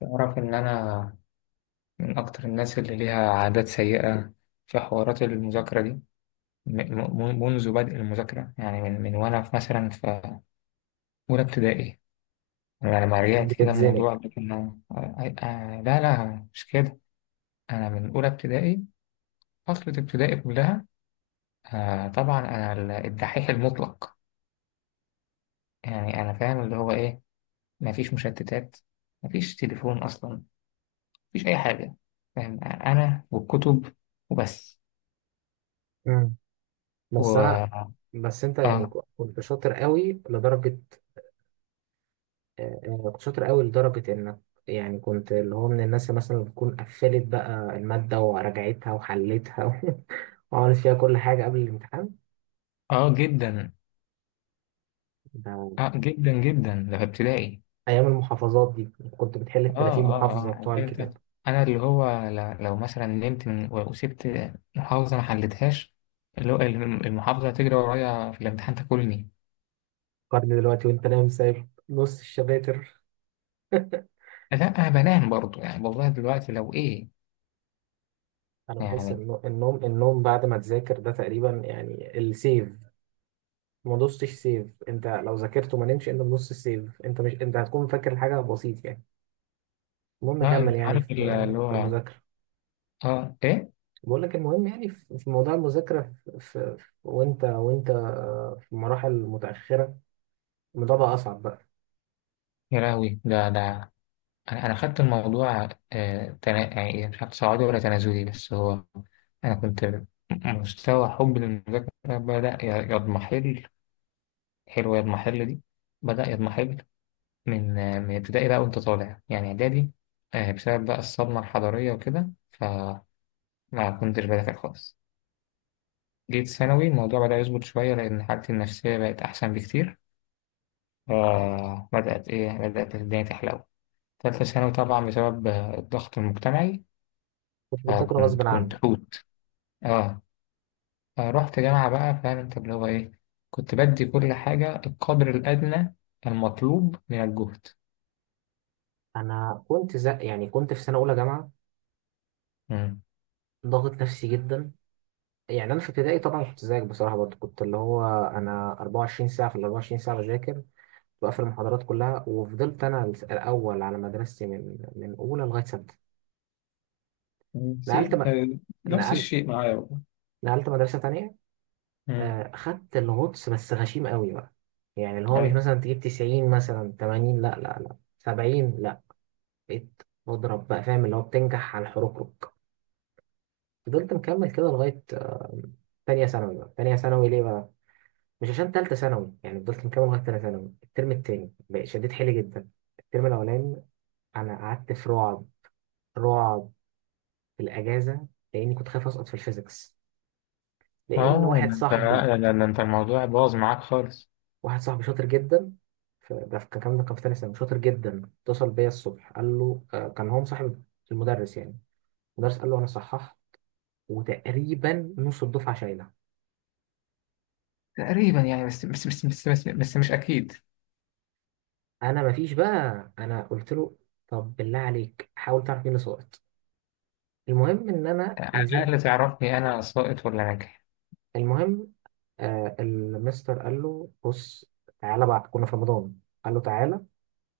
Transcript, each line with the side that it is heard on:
left: تعرف إن أنا من أكتر الناس اللي ليها عادات سيئة في حوارات المذاكرة دي، منذ بدء المذاكرة، يعني من وأنا في، مثلا، في أولى ابتدائي. أنا لما رجعت كده
right: بتتزنق.
left: الموضوع ده كان، لا لا مش كده. أنا من أولى ابتدائي، فترة ابتدائي كلها. طبعا أنا الدحيح المطلق، يعني أنا فاهم اللي هو إيه. مفيش مشتتات، مفيش تليفون أصلا، مفيش أي حاجة. فاهم؟ أنا والكتب وبس
right: مم. بس انا
left: و...
right: بس انت يعني
left: آه.
right: كنت شاطر قوي لدرجه آه، كنت شاطر قوي لدرجه انك، يعني كنت اللي هو من الناس اللي مثلا بتكون قفلت بقى الماده وراجعتها وحلتها وعملت فيها كل حاجه قبل الامتحان.
left: اه، جدا.
right: ده
left: اه، جدا جدا، ده في ابتدائي.
right: ايام المحافظات دي كنت بتحل ال
left: اه
right: 30
left: اه اه،
right: محافظه بتوع
left: عارف انت.
right: الكتاب.
left: انا اللي هو لو مثلا نمت من وسبت محافظه ما حلتهاش، اللي هو المحافظه تجري ورايا في الامتحان تاكلني.
right: قارن دلوقتي وانت نايم سايب نص الشباتر.
left: لا، انا بنام برضو يعني. والله دلوقتي لو ايه.
right: انا بحس
left: يعني
right: ان النوم بعد ما تذاكر ده تقريبا يعني السيف. ما دوستش سيف، انت لو ذاكرت وما نمشي انت بنص السيف، انت مش، انت هتكون فاكر الحاجه بسيط يعني. المهم
left: اه،
right: كمل
left: انت
right: يعني
left: عارف
right: في
left: اللي
right: في
left: هو،
right: المذاكره.
left: اه ايه.
right: بقول لك المهم يعني في موضوع المذاكره، وانت في مراحل متاخره، الموضوع بقى اصعب بقى.
left: يا لهوي، ده. انا خدت الموضوع، يعني مش عارف صعودي ولا تنازلي، بس هو، انا كنت مستوى حبي للمذاكرة بدأ يضمحل. حلوة المحل دي. بدأ يضمحل لك من ابتدائي بقى، وأنت طالع يعني إعدادي، بسبب بقى الصدمة الحضارية وكده، فما كنتش بذاكر خالص. جيت ثانوي، الموضوع بدأ يظبط شوية، لأن حالتي النفسية بقت أحسن بكتير، فبدأت إيه بدأت الدنيا تحلو. تالتة ثانوي، طبعا بسبب الضغط المجتمعي،
right: كنت بتذاكر
left: فكنت
right: غصب
left: كنت
right: عنك.
left: حوت. آه. رحت جامعة بقى، فاهم أنت اللي هو إيه، كنت بدي كل حاجة القدر الأدنى المطلوب من الجهد.
right: انا كنت زق يعني، كنت في سنه اولى جامعه،
left: مم.
right: ضاغط نفسي جدا. يعني انا في ابتدائي طبعا كنت زيك بصراحه، برضه كنت اللي هو انا 24 ساعه في ال 24 ساعه بذاكر، بقفل المحاضرات كلها. وفضلت انا الاول على مدرستي من اولى لغايه سته. نقلت
left: زين.
right: م...
left: نفس
right: نقل...
left: الشيء معايا والله.
right: نقلت مدرسه تانية.
left: امم.
right: خدت الغطس بس غشيم قوي بقى. يعني اللي هو مش
left: ايوه.
right: مثلا تجيب 90، مثلا 80، لا لا لا، 70 لا. بقيت بضرب بقى، فاهم اللي هو بتنجح على الحركرك. فضلت مكمل كده لغايه تانية ثانوي. ليه بقى؟ مش عشان تالتة ثانوي. يعني فضلت مكمل لغاية تانية ثانوي. الترم التاني بقى شديت حيلي جدا. الترم الأولاني أنا قعدت في رعب، رعب، في الاجازه، لاني كنت خايف اسقط في الفيزيكس. لان
left: اه، ده انت، لا لا لا، انت الموضوع باظ معاك خالص.
right: واحد صاحبي شاطر جدا، كان ده كان في تاني سنه شاطر جدا، اتصل بيا الصبح قال له كان هو مصاحب المدرس يعني. المدرس قال له انا صححت، وتقريبا نص الدفعه شايله.
left: تقريبا يعني، بس مش اكيد.
right: انا مفيش بقى، انا قلت له طب بالله عليك حاول تعرف مين اللي سقط. المهم ان انا
left: على
right: نزلت.
left: الاقل تعرفني انا ساقط ولا ناجح.
right: المهم، آه، المستر قال له بص تعالى، بعد، كنا في رمضان، قال له تعالى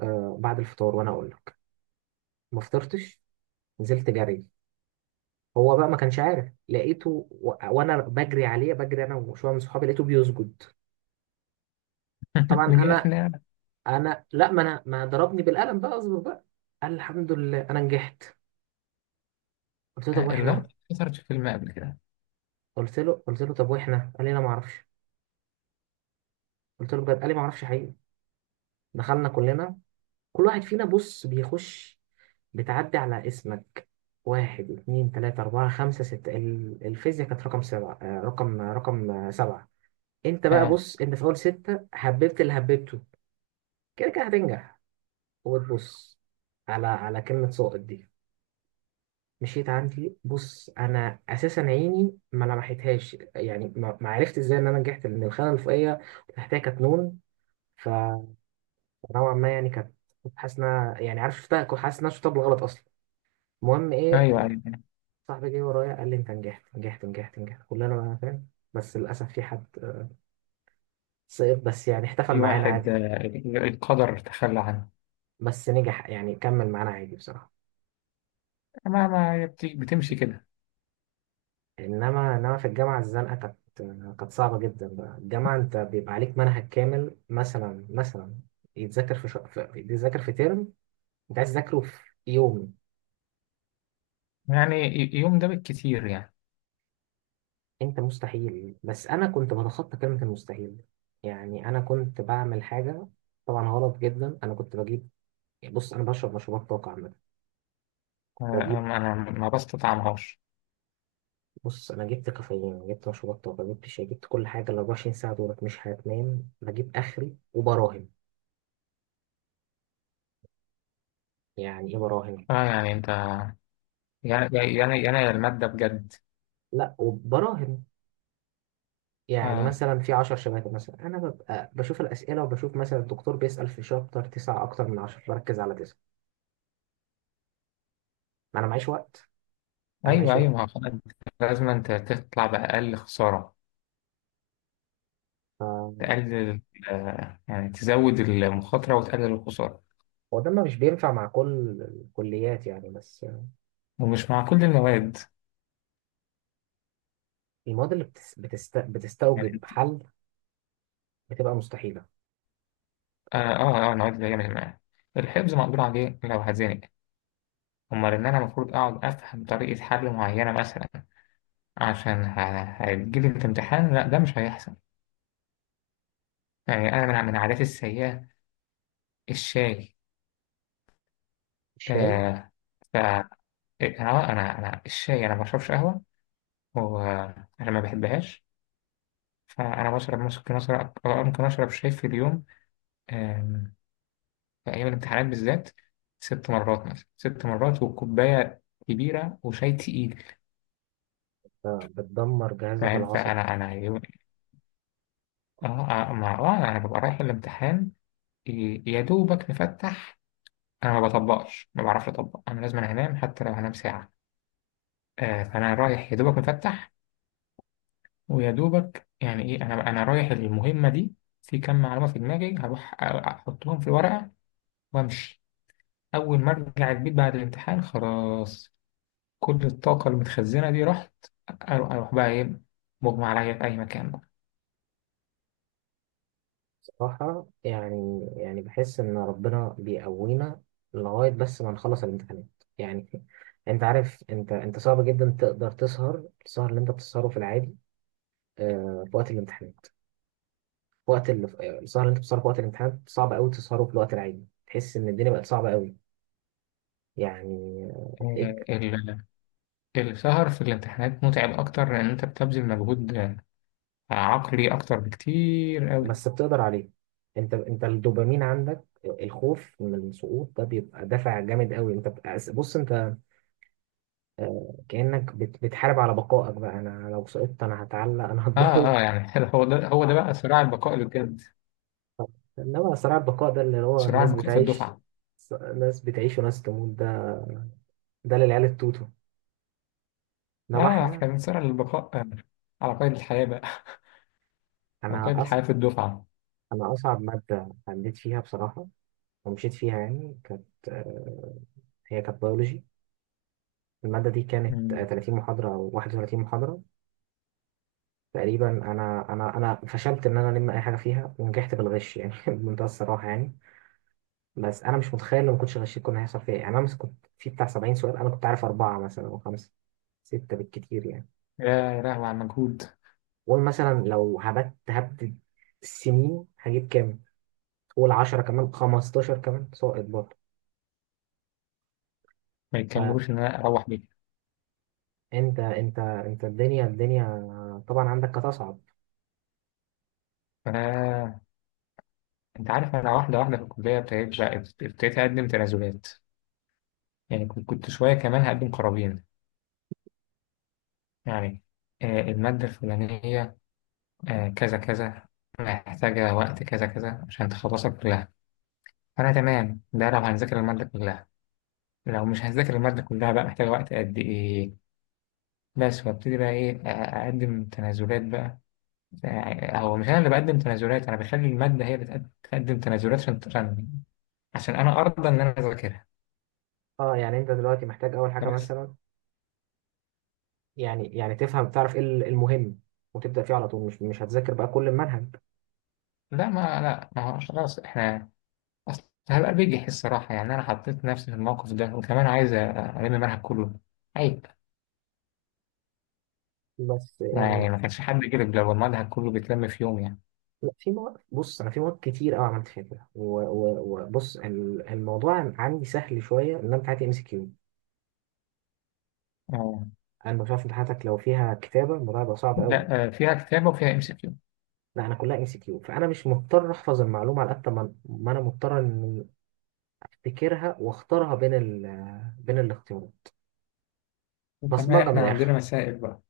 right: آه بعد الفطار، وانا اقول لك ما فطرتش، نزلت جري. هو بقى ما كانش عارف، لقيته وانا بجري عليه بجري، انا وشويه من صحابي، لقيته بيسجد. طبعا
left: نجح
right: انا،
left: احنا.
right: انا لا، ما انا ما ضربني بالقلم بقى اصبر بقى. قال الحمد لله انا نجحت. قلت له طب
left: اللقطه
right: واحنا؟
left: اتكسرت في فيلم قبل كده.
right: قلت له طب واحنا؟ قال لي انا ما اعرفش. قلت له بجد؟ قال لي ما اعرفش حقيقي. دخلنا كلنا، كل واحد فينا بص بيخش، بتعدي على اسمك، واحد اتنين تلاتة أربعة خمسة ستة، الفيزياء كانت رقم سبعة، رقم رقم سبعة. انت بقى
left: اه،
right: بص، انت في اول ستة حببت اللي حببته، كده كده هتنجح. وتبص على كلمة ساقط دي، مشيت عندي. بص انا اساسا عيني ما لمحتهاش يعني، ما عرفت ازاي ان انا نجحت، لان الخانة الفوقية تحتها كانت نون. فنوعا ما يعني كانت، كنت حاسس انها، يعني عارف شفتها، كنت حاسس ان انا شفتها بالغلط اصلا. المهم
left: ايوه
right: ايه،
left: ايوه.
right: صاحبي جه ورايا قال لي انت نجحت نجحت نجحت نجحت، كلنا بقى فاهم. بس للاسف في حد سقط، بس يعني احتفل
left: في
right: معانا عادي،
left: واحد، القدر تخلى عنه.
right: بس نجح يعني كمل معانا عادي بصراحة.
left: ما هي بتمشي كده.
right: انما في الجامعه الزنقه كانت صعبه جدا بقى. الجامعه انت بيبقى عليك منهج كامل مثلا، يتذاكر يتذاكر في ترم، انت عايز تذاكره في يوم.
left: يعني يوم ده بالكتير يعني.
right: انت مستحيل، بس انا كنت بتخطى كلمه المستحيل. يعني انا كنت بعمل حاجه طبعا غلط جدا. انا كنت بجيب، بص انا بشرب مشروبات طاقه عامه. كنت بجيب،
left: انا ما بستطعمهاش.
right: بص انا جبت كافيين، جبت مشروبات طاقه، جبت شاي، جبت كل حاجه. ال 24 ساعه دولت مش هتنام، بجيب اخري وبراهن. يعني ايه براهن؟
left: اه يعني انت، يعني الماده بجد.
right: لا وبراهن يعني
left: اه،
right: مثلا في 10 شباتر، مثلا انا ببقى بشوف الاسئله، وبشوف مثلا الدكتور بيسال في شابتر 9 اكتر من 10، بركز على 9. ما انا معيش وقت، انا
left: ايوه
right: معيش
left: ايوه،
right: وقت.
left: ما هو خلاص انت، لازم انت تطلع باقل خساره، تقلل، يعني تزود المخاطره وتقلل الخساره.
right: هو ده، ما مش بينفع مع كل الكليات يعني، بس
left: ومش مع كل المواد.
right: المواد اللي
left: يعني
right: بتستوجب
left: انت،
right: حل بتبقى مستحيله.
left: اه اه، المواد اللي هي مش معايا، الحفظ مقدور عليه لو هتزنق. امال ان انا المفروض اقعد افهم طريقه حل معينه مثلا، عشان هتجيلي في امتحان. لا ده مش هيحصل. يعني انا من عاداتي السيئه الشاي.
right: الشاي،
left: آه. ف آه، انا انا الشاي، انا ما بشربش قهوه، ولما بحبهاش. فأنا بشرب ممكن أشرب آه، ممكن أشرب شاي في اليوم. آم، في أيام الامتحانات بالذات، 6 مرات مثلا، 6 مرات، وكوباية كبيرة وشاي تقيل.
right: آه، بتدمر جهازك
left: فاهم.
right: العصبي.
left: فأنا يوم، آه ما أنا ببقى رايح الامتحان، يا دوبك مفتح. أنا ما بطبقش، ما بعرفش أطبق. أنا لازم أنام، حتى لو هنام ساعة. فأنا رايح يا دوبك مفتح، ويا دوبك يعني إيه. أنا رايح المهمة دي في كم معلومة في دماغي، هروح أحطهم في الورقة وأمشي. أول ما أرجع البيت بعد الامتحان، خلاص، كل الطاقة المتخزنة دي رحت. أروح بقى إيه، مغمى عليا في أي مكان بقى.
right: صراحه يعني، يعني بحس ان ربنا بيقوينا لغايه بس ما نخلص الامتحانات. يعني انت عارف، انت انت صعب جدا تقدر تسهر السهر اللي انت بتسهره في العادي، آه، في وقت الامتحانات. في وقت ال- آه، السهر اللي انت بتسهره في وقت الامتحانات صعب قوي تسهره في الوقت العادي. تحس ان الدنيا بقت صعبه قوي يعني. آه،
left: آه،
right: تلاقيك،
left: ال- السهر في الامتحانات متعب أكتر، لأن أنت بتبذل مجهود عقلي أكتر بكتير أوي.
right: بس بتقدر عليه. انت، انت الدوبامين عندك، الخوف من السقوط ده بيبقى دافع جامد قوي. بص انت بتحارب على بقائك بقى. انا لو سقطت انا هتعلق، انا هتضرب.
left: يعني، هو ده هو ده بقى صراع البقاء اللي بجد.
right: انما صراع البقاء ده اللي هو
left: صراع
right: ناس
left: البقاء في
right: بتعيش،
left: الدفعة.
right: وناس تموت. ده ده للعيال التوتو، انما احنا.
left: إحنا بنصارع للبقاء، على قيد الحياة بقى. على
right: انا،
left: قيد الحياة في الدفعة.
right: أنا أصعب مادة عديت فيها بصراحة ومشيت فيها يعني، كانت، آه، هي كانت بيولوجي. المادة دي كانت، آه،
left: مم.
right: 30 محاضرة أو 31 محاضرة تقريبا. أنا فشلت إن أنا ألم أي حاجة فيها، ونجحت بالغش يعني بمنتهى الصراحة يعني. بس أنا مش متخيل لو ما كنتش غشيت كنا هيحصل فيها إيه. يعني أنا مثلا كنت في بتاع 70 سؤال، أنا كنت عارف أربعة مثلا أو خمسة، ستة بالكتير يعني.
left: يا لهوي على المجهود.
right: قول مثلا لو هبت سنين، هجيب كام؟ قول 10 كمان، 15 كمان، ساقط برضه.
left: ما يتكملوش إن أنا أروح
right: انت الدنيا، طبعا عندك هتصعب.
left: بيه. انت عارف، انا واحده واحده في الكليه، ابتديت اقدم تنازلات، يعني كنت شويه كمان هقدم قرابين. يعني الماده الفلانيه، كذا كذا، محتاجه وقت كذا كذا عشان تخلصها كلها. فانا تمام، ده لو هنذاكر الماده كلها. لو مش هنذاكر الماده كلها بقى، محتاجه وقت قد ايه، بس. وابتدي بقى ايه، اقدم تنازلات بقى. هو مش انا اللي بقدم تنازلات، انا بخلي الماده هي اللي تقدم تنازلات، عشان عشان انا ارضى ان انا اذاكرها.
right: اه يعني انت دلوقتي محتاج اول حاجه
left: بس.
right: مثلا، يعني، تفهم تعرف ايه إيه المهم وتبدا فيه على طول، مش، مش هتذاكر بقى كل المنهج.
left: لا ما هو خلاص احنا. اصل هبقى بجح الصراحه يعني، انا حطيت نفسي في الموقف ده، وكمان عايز المنهج كله. عيب.
right: بس
left: يعني
right: يعني،
left: ما كانش حد كده لو المنهج كله بيتلم في يوم يعني.
right: لا، في مواد، بص انا في مواد كتير قوي عملت فيها كده وبص الموضوع عندي سهل شويه، ان انا بتاعتي ام سي كيو.
left: اه،
right: انا مش عارف امتحاناتك لو فيها كتابه الموضوع هيبقى صعب قوي.
left: لا، فيها كتابه وفيها ام سي كيو،
right: لا انا كلها ام سي كيو، فانا مش مضطر احفظ المعلومه على قد ما، انا مضطر ان افتكرها واختارها بين بين الاختيارات.
left: وكمان
right: بصمجه من
left: احنا عندنا
right: الاخر.
left: مسائل بقى.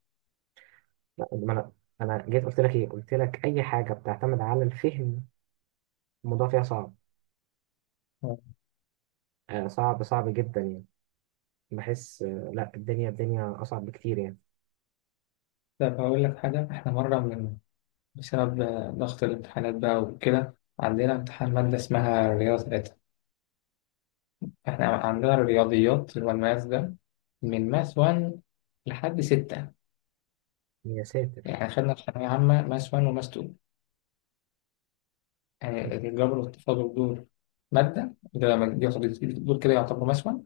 right: لا ما انا، انا جيت قلت لك ايه، قلت لك اي حاجه بتعتمد على الفهم الموضوع فيها صعب.
left: آه.
right: آه، صعب، جدا يعني. بحس آه لا، الدنيا، اصعب بكتير يعني.
left: طب هقول لك حاجه، احنا مره بسبب ضغط الامتحانات بقى وكده، عندنا امتحان ماده اسمها رياضه 3. احنا عندنا الرياضيات اللي هو الماس ده، من ماس 1 لحد 6.
right: يا ساتر
left: يعني خدنا في ثانوية عامة ماس 1 وماس 2، يعني الجبر والتفاضل، دول مادة ده ما- دي يعتبر- دول كده يعتبروا ماس 1،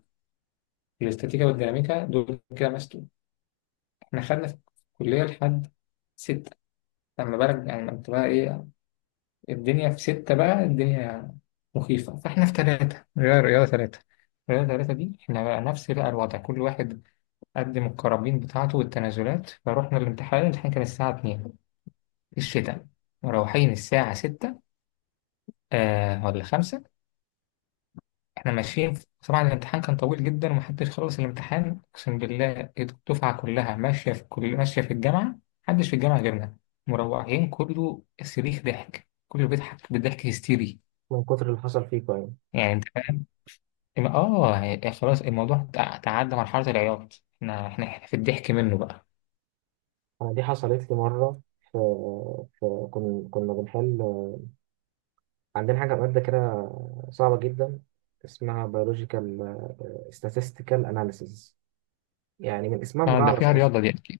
left: الاستاتيكا والديناميكا دول كده ماس 2. احنا خدنا في الكلية لحد 6. لما بقى يعني، لما بقى ايه الدنيا في ستة بقى، الدنيا مخيفة. فاحنا في 3، غير رياضة 3. رياضة ثلاثة دي، احنا بقى نفس بقى الوضع، كل واحد قدم الكرابين بتاعته والتنازلات. فروحنا الامتحان كان الساعة 2 الشتاء، مروحين الساعة 6، ولا 5. احنا ماشيين طبعا الامتحان كان طويل جدا، ومحدش خلص الامتحان، اقسم بالله الدفعه كلها ماشيه في الجامعه. محدش في الجامعه غيرنا. مروحين، كله صريخ، ضحك، كله بيضحك، بضحك هستيري.
right: من كتر اللي حصل فيكم يعني.
left: يعني انت فاهم. يعني خلاص الموضوع تعدى مرحله العياط، احنا في الضحك منه بقى.
right: انا دي حصلت لي مره في، كنا كنا بنحل، آه، عندنا حاجه ماده كده صعبه جدا اسمها biological، آه، statistical analysis. يعني من اسمها
left: اه، ده
right: مجعلص
left: فيها
right: اصلا.
left: رياضه دي اكيد.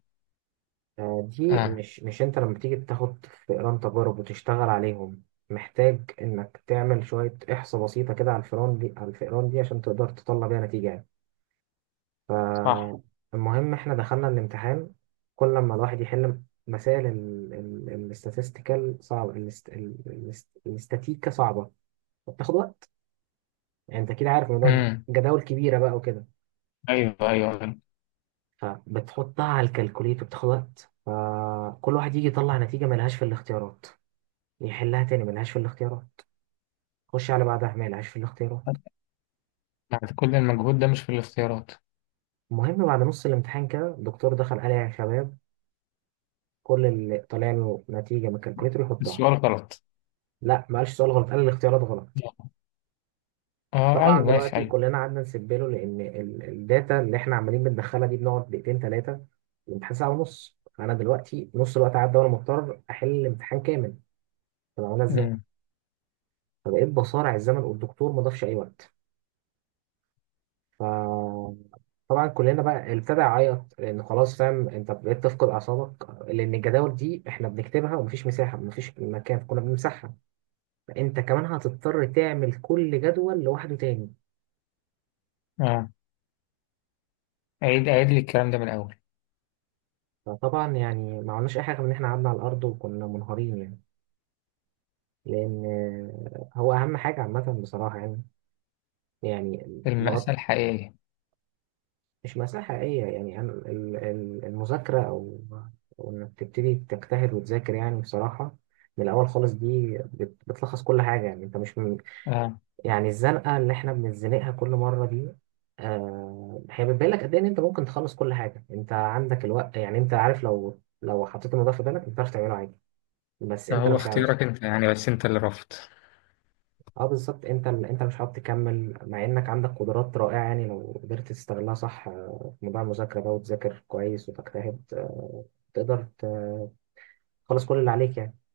right: آه، دي
left: اه
right: مش مش انت لما تيجي تاخد فئران تجارب وتشتغل عليهم، محتاج انك تعمل شوية احصاء بسيطة كده على الفئران دي، عشان تقدر تطلع بيها نتيجة يعني.
left: صح.
right: فالمهم احنا دخلنا الامتحان. كل ما الواحد يحل مسائل الاستاتستيكال صعبة، الاستاتيكا صعبة فبتاخد وقت. يعني انت اكيد عارف الموضوع ده
left: امم.
right: جداول كبيرة بقى وكده.
left: ايوه ايوه أيوة.
right: فبتحطها على الكالكوليتر بتاخد وقت، فكل واحد يجي يطلع نتيجة ملهاش في الاختيارات، يحلها تاني ملهاش في الاختيارات، خش على بعدها ملهاش في الاختيارات.
left: بعد كل المجهود ده مش في الاختيارات.
right: المهم بعد نص الامتحان كده الدكتور دخل قال يا شباب، كل اللي طالع له نتيجة من الكالكوليتر يحطها.
left: السؤال غلط.
right: لا ما قالش سؤال غلط، قال الاختيارات غلط.
left: اه
right: طبعا
left: ايوه ماشي
right: دلوقتي
left: ايوه.
right: كلنا قعدنا نسيب له، لان الداتا اللي احنا عمالين بندخلها دي بنقعد دقيقتين ثلاثة. الامتحان ساعة ونص، فانا دلوقتي نص الوقت عدى، وانا مضطر احل الامتحان كامل. طب عملها ازاي؟
left: امم.
right: فبقيت بصارع الزمن، والدكتور ما ضافش اي وقت. فطبعا كلنا بقى ابتدى يعيط، لان خلاص، فاهم انت بقيت تفقد اعصابك، لان الجداول دي احنا بنكتبها ومفيش مساحه، مفيش مكان، كنا بنمسحها، فانت كمان هتضطر تعمل كل جدول لوحده تاني.
left: اه، عيد عيد لي الكلام ده من الأول.
right: فطبعا يعني ما عملناش اي حاجه من ان احنا قعدنا على الارض وكنا منهارين يعني. لان هو اهم حاجه عامه بصراحه يعني، يعني لغايه،
left: المأساة الحقيقية.
right: مش مأساة حقيقية يعني. أنا المذاكرة أو إنك تبتدي تجتهد وتذاكر يعني بصراحة من الأول خالص دي بتلخص كل حاجة. يعني أنت مش من،
left: اه،
right: يعني الزنقة اللي إحنا بنتزنقها كل مرة دي، آه، هي بتبين لك قد إيه إن أنت ممكن تخلص كل حاجة، أنت عندك الوقت يعني. أنت عارف لو، حطيت الموضوع في بالك أنت تعرف تعمله عادي، بس أنت لو
left: هو
right: مش عاوز.
left: اختيارك انت يعني، بس انت اللي رفضت.
right: اه بالظبط، انت، مش عارف تكمل مع انك عندك قدرات رائعه يعني، لو قدرت تستغلها صح، آه، في موضوع المذاكره بقى، وتذاكر كويس وتجتهد، آه، تقدر تخلص كل اللي عليك يعني.